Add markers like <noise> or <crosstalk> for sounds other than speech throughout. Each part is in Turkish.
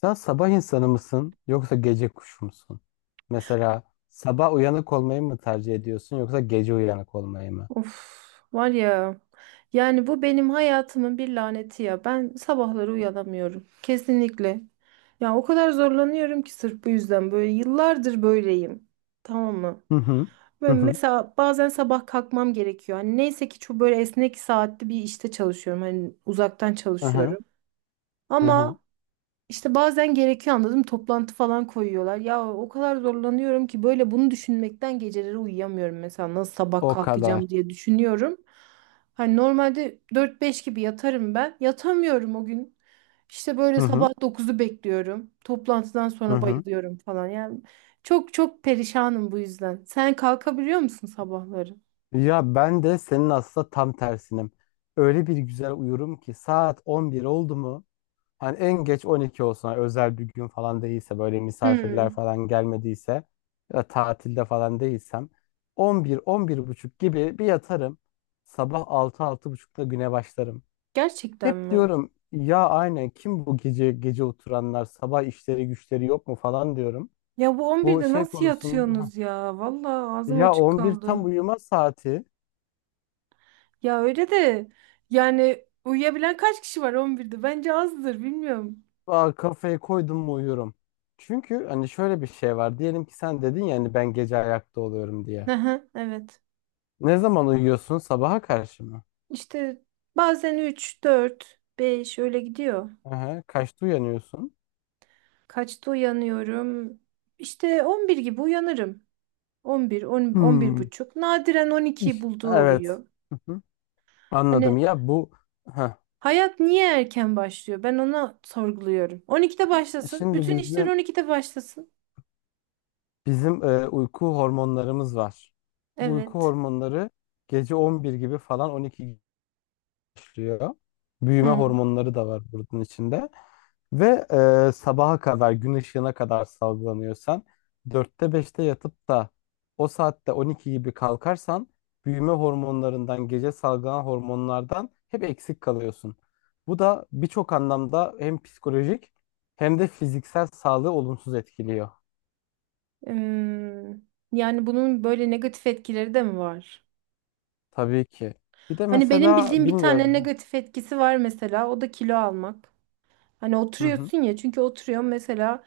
Sen sabah insanı mısın yoksa gece kuşu musun? Mesela sabah uyanık olmayı mı tercih ediyorsun yoksa gece uyanık olmayı mı? Of var ya, yani bu benim hayatımın bir laneti ya. Ben sabahları uyanamıyorum kesinlikle ya, o kadar zorlanıyorum ki. Sırf bu yüzden böyle yıllardır böyleyim, tamam mı? Hı hı. Hı Ve hı. mesela bazen sabah kalkmam gerekiyor. Hani neyse ki çok böyle esnek saatli bir işte çalışıyorum, hani uzaktan Hı hı. çalışıyorum Hı hı. ama işte bazen gerekiyor, anladım, toplantı falan koyuyorlar. Ya o kadar zorlanıyorum ki böyle, bunu düşünmekten geceleri uyuyamıyorum mesela, nasıl sabah O kadar. kalkacağım diye düşünüyorum. Hani normalde dört beş gibi yatarım ben. Yatamıyorum o gün. İşte Hı böyle hı. sabah dokuzu bekliyorum. Toplantıdan Hı sonra hı. bayılıyorum falan. Yani çok çok perişanım bu yüzden. Sen kalkabiliyor musun sabahları? Ya ben de senin aslında tam tersinim. Öyle bir güzel uyurum ki saat 11 oldu mu, hani en geç 12 olsun, hani özel bir gün falan değilse, böyle misafirler Hmm, falan gelmediyse ya da tatilde falan değilsem, 11, 11 buçuk gibi bir yatarım. Sabah 6, 6 buçukta güne başlarım. gerçekten Hep mi? diyorum ya, aynen kim bu gece gece oturanlar, sabah işleri güçleri yok mu falan diyorum. Ya bu on Bu birde şey nasıl konusunda. Hah, yatıyorsunuz ya? Vallahi ağzım ya açık 11 kaldı. tam uyuma saati. Ya öyle de, yani uyuyabilen kaç kişi var 11'de? Bence azdır, bilmiyorum. Aa, kafayı koydum mu uyuyorum. Çünkü hani şöyle bir şey var. Diyelim ki sen dedin ya, hani ben gece ayakta oluyorum diye. Aha, evet. Ne zaman uyuyorsun? Sabaha karşı mı? İşte bazen 3 4 5 öyle gidiyor. Aha, kaçta uyanıyorsun? Kaçta uyanıyorum? İşte 11 gibi uyanırım. On bir, on, on bir Hmm. buçuk. Nadiren 12 bulduğu Evet. oluyor. Hı hı. Hani Anladım. Ya bu. Heh. hayat niye erken başlıyor? Ben ona sorguluyorum. 12'de başlasın. Şimdi Bütün işler bizim 12'de başlasın. bizim uyku hormonlarımız var. Bu uyku Evet. hormonları gece 11 gibi falan, 12 başlıyor. Büyüme Hı. hormonları da var bunun içinde. Ve sabaha kadar, gün ışığına kadar salgılanıyorsan, dörtte beşte yatıp da o saatte 12 gibi kalkarsan, büyüme hormonlarından, gece salgılanan hormonlardan hep eksik kalıyorsun. Bu da birçok anlamda hem psikolojik hem de fiziksel sağlığı olumsuz etkiliyor. Yani bunun böyle negatif etkileri de mi var? Tabii ki. Bir de Hani benim mesela bildiğim bir tane bilmiyorum. negatif etkisi var mesela, o da kilo almak. Hani Hı hı. oturuyorsun ya, çünkü oturuyorum mesela,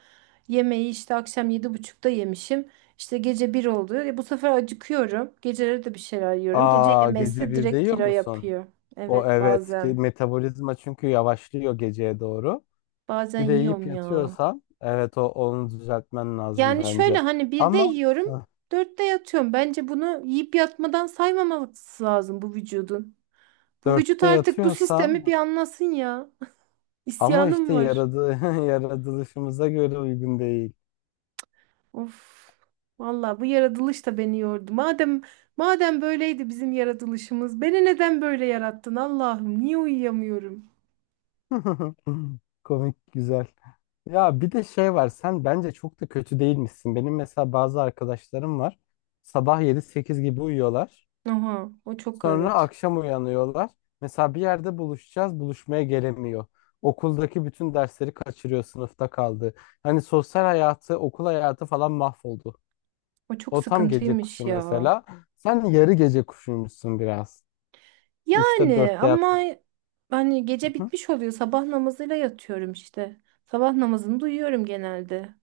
yemeği işte akşam 7:30 yemişim. İşte gece bir oldu. E bu sefer acıkıyorum. Geceleri de bir şeyler yiyorum. Gece Aa, gece yemesi birde direkt yiyor kilo musun? yapıyor. O Evet, evet ki bazen. metabolizma çünkü yavaşlıyor geceye doğru. Bazen Bir de yiyip yiyorum ya. yatıyorsan, evet, o onu düzeltmen lazım Yani şöyle, bence. hani birde Ama yiyorum, heh, dörtte yatıyorum. Bence bunu yiyip yatmadan saymaması lazım bu vücudun. Bu vücut dörtte artık bu sistemi yatıyorsan bir anlasın ya. <laughs> ama İsyanım işte var. yaradı, <laughs> yaratılışımıza göre uygun değil. Of. Vallahi bu yaratılış da beni yordu. Madem böyleydi bizim yaratılışımız, beni neden böyle yarattın Allah'ım? Niye uyuyamıyorum? <laughs> Komik, güzel. Ya bir de şey var, sen bence çok da kötü değilmişsin. Benim mesela bazı arkadaşlarım var. Sabah yedi sekiz gibi uyuyorlar. Aha, o çok, Sonra evet. akşam uyanıyorlar. Mesela bir yerde buluşacağız, buluşmaya gelemiyor. Okuldaki bütün dersleri kaçırıyor, sınıfta kaldı. Hani sosyal hayatı, okul hayatı falan mahvoldu. O çok O tam gece kuşu sıkıntıymış ya. mesela. Sen yarı gece kuşuymuşsun biraz. Üçte Yani dörtte ama, yatsın. hani gece Hı. bitmiş oluyor. Sabah namazıyla yatıyorum işte. Sabah namazını duyuyorum genelde.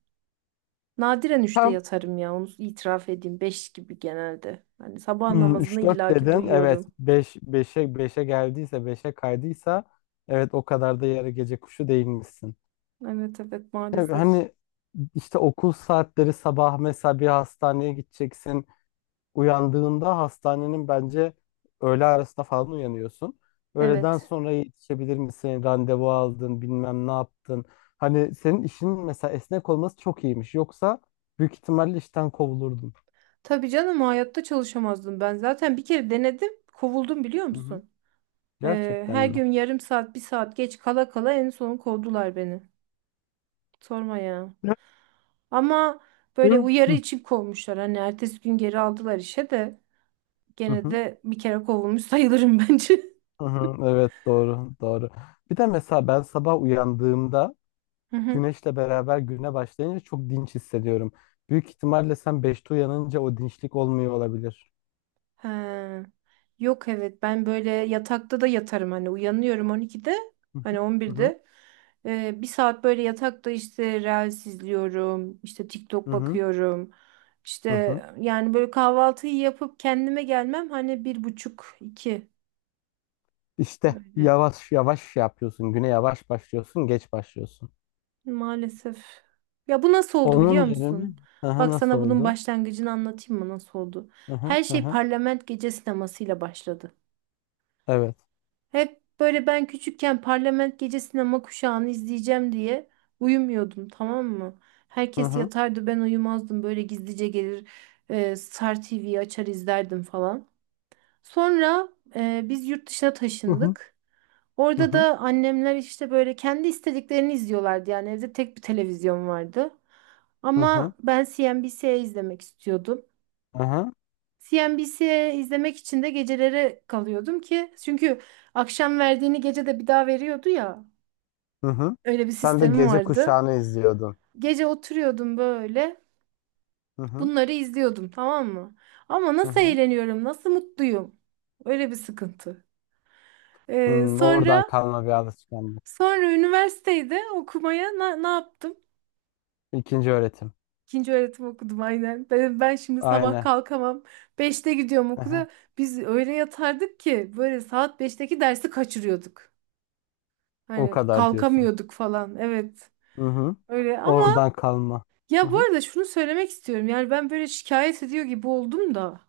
Nadiren üçte Tam yatarım ya. Onu itiraf edeyim. Beş gibi genelde. Hani sabah namazını üç dört illaki dedin. Evet. duyuyorum. Beş, beşe, beşe geldiyse, beşe kaydıysa, evet, o kadar da yarı gece kuşu değilmişsin. Evet evet, Evet, maalesef. hani işte okul saatleri sabah, mesela bir hastaneye gideceksin. Uyandığında hastanenin bence öğle arasında falan uyanıyorsun. Öğleden Evet. sonra yetişebilir misin? Randevu aldın, bilmem ne yaptın. Hani senin işin mesela esnek olması çok iyiymiş. Yoksa büyük ihtimalle işten kovulurdun. Tabii canım, hayatta çalışamazdım ben. Zaten bir kere denedim, kovuldum biliyor Hı hı. musun? Gerçekten Her mi? gün yarım saat, bir saat geç kala kala en son kovdular beni. Sorma ya. Hı Ama böyle hı. uyarı Hı için kovmuşlar. Hani ertesi gün geri aldılar işe de, gene hı. de bir kere kovulmuş sayılırım <laughs> bence. Hı hı. Evet, doğru doğru. Bir de mesela ben sabah uyandığımda <laughs> güneşle beraber güne başlayınca çok dinç hissediyorum. Büyük ihtimalle sen 5'te uyanınca o dinçlik olmuyor olabilir. Ha. Yok, evet, ben böyle yatakta da yatarım. Hani uyanıyorum 12'de, Hı hı. hani Hı hı. 11'de. Bir saat böyle yatakta işte Reels izliyorum, işte Hı TikTok hı. bakıyorum, işte Hı hı. yani böyle kahvaltıyı yapıp kendime gelmem hani bir buçuk iki. İşte Öyle, yavaş yavaş şey yapıyorsun. Güne yavaş başlıyorsun, geç başlıyorsun. maalesef. Ya bu nasıl oldu Onun biliyor yerine, musun? hı, Bak, nasıl sana bunun oldu? başlangıcını anlatayım mı nasıl oldu? Hı hı. Her şey Parlament Gece sinemasıyla başladı. Evet. Hep böyle ben küçükken parlament gece sinema kuşağını izleyeceğim diye uyumuyordum, tamam mı? Hı Herkes hı, yatardı, ben uyumazdım, böyle gizlice gelir, Star TV'yi açar izlerdim falan. Sonra biz yurt dışına hı hı, taşındık. hı Orada hı. da annemler işte böyle kendi istediklerini izliyorlardı, yani evde tek bir televizyon vardı. Ama ben CNBC izlemek istiyordum. CNBC izlemek için de gecelere kalıyordum ki, çünkü akşam verdiğini gece de bir daha veriyordu ya. Öyle bir Sen de sistemi gece vardı. kuşağını izliyordun. Gece oturuyordum böyle. Hı hı, Bunları izliyordum, tamam mı? Ama hı nasıl hı. eğleniyorum, nasıl mutluyum. Öyle bir sıkıntı. Ee, Hmm, oradan sonra kalma bir alışkanlık. sonra üniversitede okumaya ne yaptım? İkinci öğretim. İkinci öğretim okudum aynen. Ben şimdi sabah Aynen. kalkamam. Beşte gidiyorum Hı. okula. Biz öyle yatardık ki böyle saat beşteki dersi kaçırıyorduk. O Hani kadar diyorsun. kalkamıyorduk falan. Evet. Hı hı. Öyle, ama Oradan kalma. ya Hı bu hı, arada şunu söylemek istiyorum. Yani ben böyle şikayet ediyor gibi oldum da.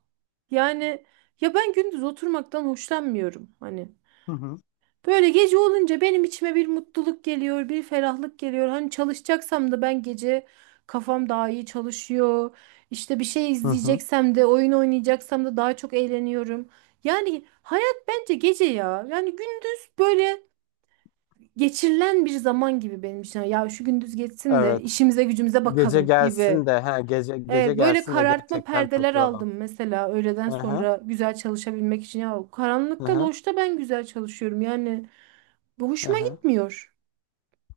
Yani ya, ben gündüz oturmaktan hoşlanmıyorum. Hani hı hı, böyle gece olunca benim içime bir mutluluk geliyor, bir ferahlık geliyor. Hani çalışacaksam da ben gece kafam daha iyi çalışıyor. İşte bir şey hı hı. izleyeceksem de, oyun oynayacaksam da daha çok eğleniyorum. Yani hayat bence gece ya. Yani gündüz böyle geçirilen bir zaman gibi benim için. Ya şu gündüz geçsin de Evet. işimize gücümüze Gece bakalım gibi. gelsin de, ha, gece gece Evet, böyle gelsin de karartma gerçekten perdeler takılalım. aldım mesela öğleden Aha, sonra güzel çalışabilmek için. Ya, karanlıkta, aha, loşta ben güzel çalışıyorum yani, bu hoşuma aha. gitmiyor.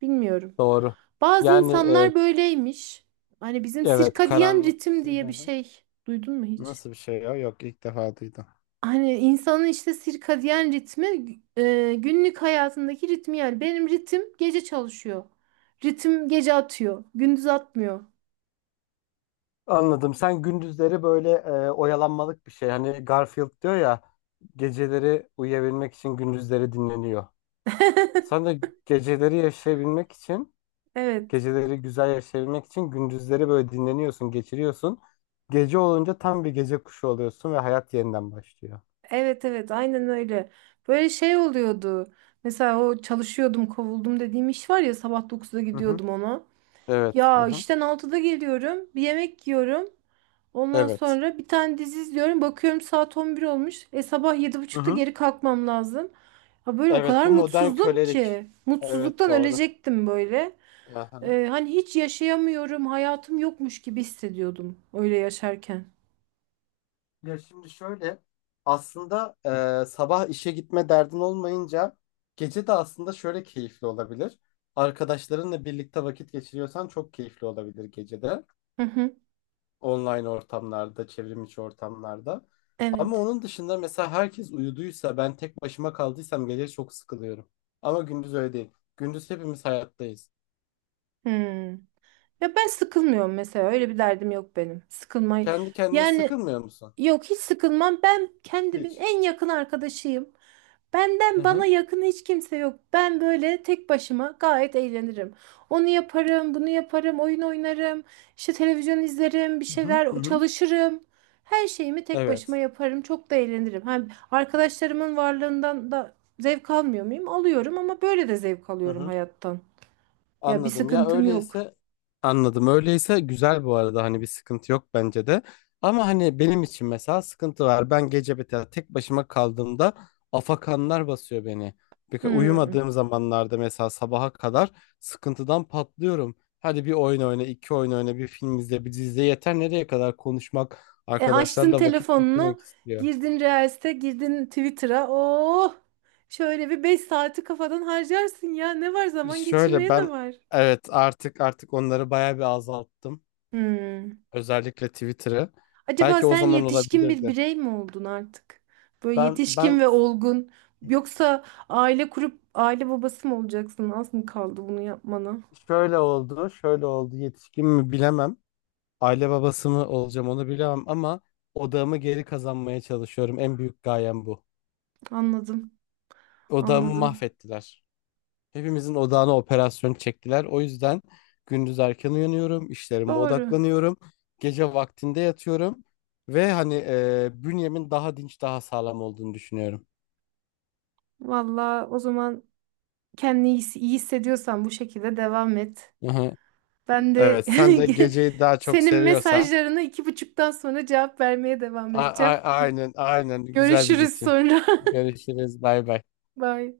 Bilmiyorum. Doğru. Bazı Yani insanlar böyleymiş. Hani bizim evet, sirkadiyen karanlık ritim için, diye bir aha. şey duydun mu hiç? Nasıl bir şey ya? Yok, ilk defa duydum. Hani insanın işte sirkadiyen ritmi, günlük hayatındaki ritmi, yani benim ritim gece çalışıyor. Ritim gece atıyor. Gündüz atmıyor. Anladım. Sen gündüzleri böyle oyalanmalık bir şey. Hani Garfield diyor ya, geceleri uyuyabilmek için gündüzleri dinleniyor. Sen <laughs> de geceleri yaşayabilmek için, Evet. geceleri güzel yaşayabilmek için gündüzleri böyle dinleniyorsun, geçiriyorsun. Gece olunca tam bir gece kuşu oluyorsun ve hayat yeniden başlıyor. Evet evet, aynen öyle. Böyle şey oluyordu. Mesela o çalışıyordum kovuldum dediğim iş var ya, sabah dokuzda Hı hı. gidiyordum ona. Evet. Hı Ya hı. işten altıda geliyorum, bir yemek yiyorum. Ondan Evet. sonra bir tane dizi izliyorum. Bakıyorum saat 11 olmuş. E sabah yedi Hı buçukta hı. geri kalkmam lazım. Ha, böyle o Evet, kadar bu modern mutsuzdum kölelik. ki. Evet, Mutsuzluktan doğru. ölecektim böyle. Aha. E hani hiç yaşayamıyorum. Hayatım yokmuş gibi hissediyordum öyle yaşarken. Ya şimdi şöyle, aslında sabah işe gitme derdin olmayınca, gece de aslında şöyle keyifli olabilir. Arkadaşlarınla birlikte vakit geçiriyorsan çok keyifli olabilir gecede. Hı hı. Online ortamlarda, çevrim içi ortamlarda. Ama Evet. onun dışında, mesela herkes uyuduysa, ben tek başıma kaldıysam, gece çok sıkılıyorum. Ama gündüz öyle değil. Gündüz hepimiz hayattayız. Hmm. Ya ben sıkılmıyorum mesela. Öyle bir derdim yok benim. Sıkılmayı. Kendi kendine Yani, sıkılmıyor musun? yok, hiç sıkılmam. Ben kendimin Hiç. en yakın arkadaşıyım. Hı Benden hı. bana yakın hiç kimse yok. Ben böyle tek başıma gayet eğlenirim. Onu yaparım, bunu yaparım, oyun oynarım, işte televizyon izlerim, bir Hı hı. Hı şeyler hı. çalışırım. Her şeyimi tek Evet. başıma yaparım. Çok da eğlenirim. Hem arkadaşlarımın varlığından da zevk almıyor muyum? Alıyorum, ama böyle de zevk Hı alıyorum hı. hayattan. Ya bir Anladım. Ya sıkıntım yok. öyleyse, anladım. Öyleyse güzel, bu arada hani bir sıkıntı yok bence de. Ama hani benim için mesela sıkıntı var. Ben gece mesela tek başıma kaldığımda afakanlar basıyor beni. Bir, Hmm. uyumadığım zamanlarda mesela sabaha kadar sıkıntıdan patlıyorum. Hadi bir oyun oyna, iki oyun oyna, bir film izle, bir dizi izle, yeter. Nereye kadar konuşmak, E, açtın arkadaşlarla vakit geçirmek telefonunu, istiyor. girdin Reels'e, girdin Twitter'a. Oh! Şöyle bir 5 saati kafadan harcarsın ya. Ne var zaman Şöyle, geçirmeye, ne ben, var? evet, artık onları bayağı bir azalttım. Hmm. Özellikle Twitter'ı. Acaba Belki o sen zaman yetişkin bir olabilirdi. birey mi oldun artık? Böyle Ben yetişkin ben ve olgun. Yoksa aile kurup aile babası mı olacaksın? Az mı kaldı bunu yapmana? şöyle oldu, şöyle oldu. Yetişkin mi, bilemem. Aile babası mı olacağım onu bilemem ama odağımı geri kazanmaya çalışıyorum. En büyük gayem bu. Anladım, Odağımı anladım. mahvettiler. Hepimizin odağına operasyon çektiler. O yüzden gündüz erken uyanıyorum, işlerime Doğru. odaklanıyorum. Gece vaktinde yatıyorum ve hani bünyemin daha dinç, daha sağlam olduğunu düşünüyorum. Valla o zaman kendini iyi iyi hissediyorsan bu şekilde devam et. Aha. Ben de Evet, sen de <laughs> geceyi daha çok senin seviyorsan mesajlarına 2:30 sonra cevap vermeye devam edeceğim. aynen, aynen, güzel bir Görüşürüz rutin. sonra. Görüşürüz, bay bay. <laughs> Bye.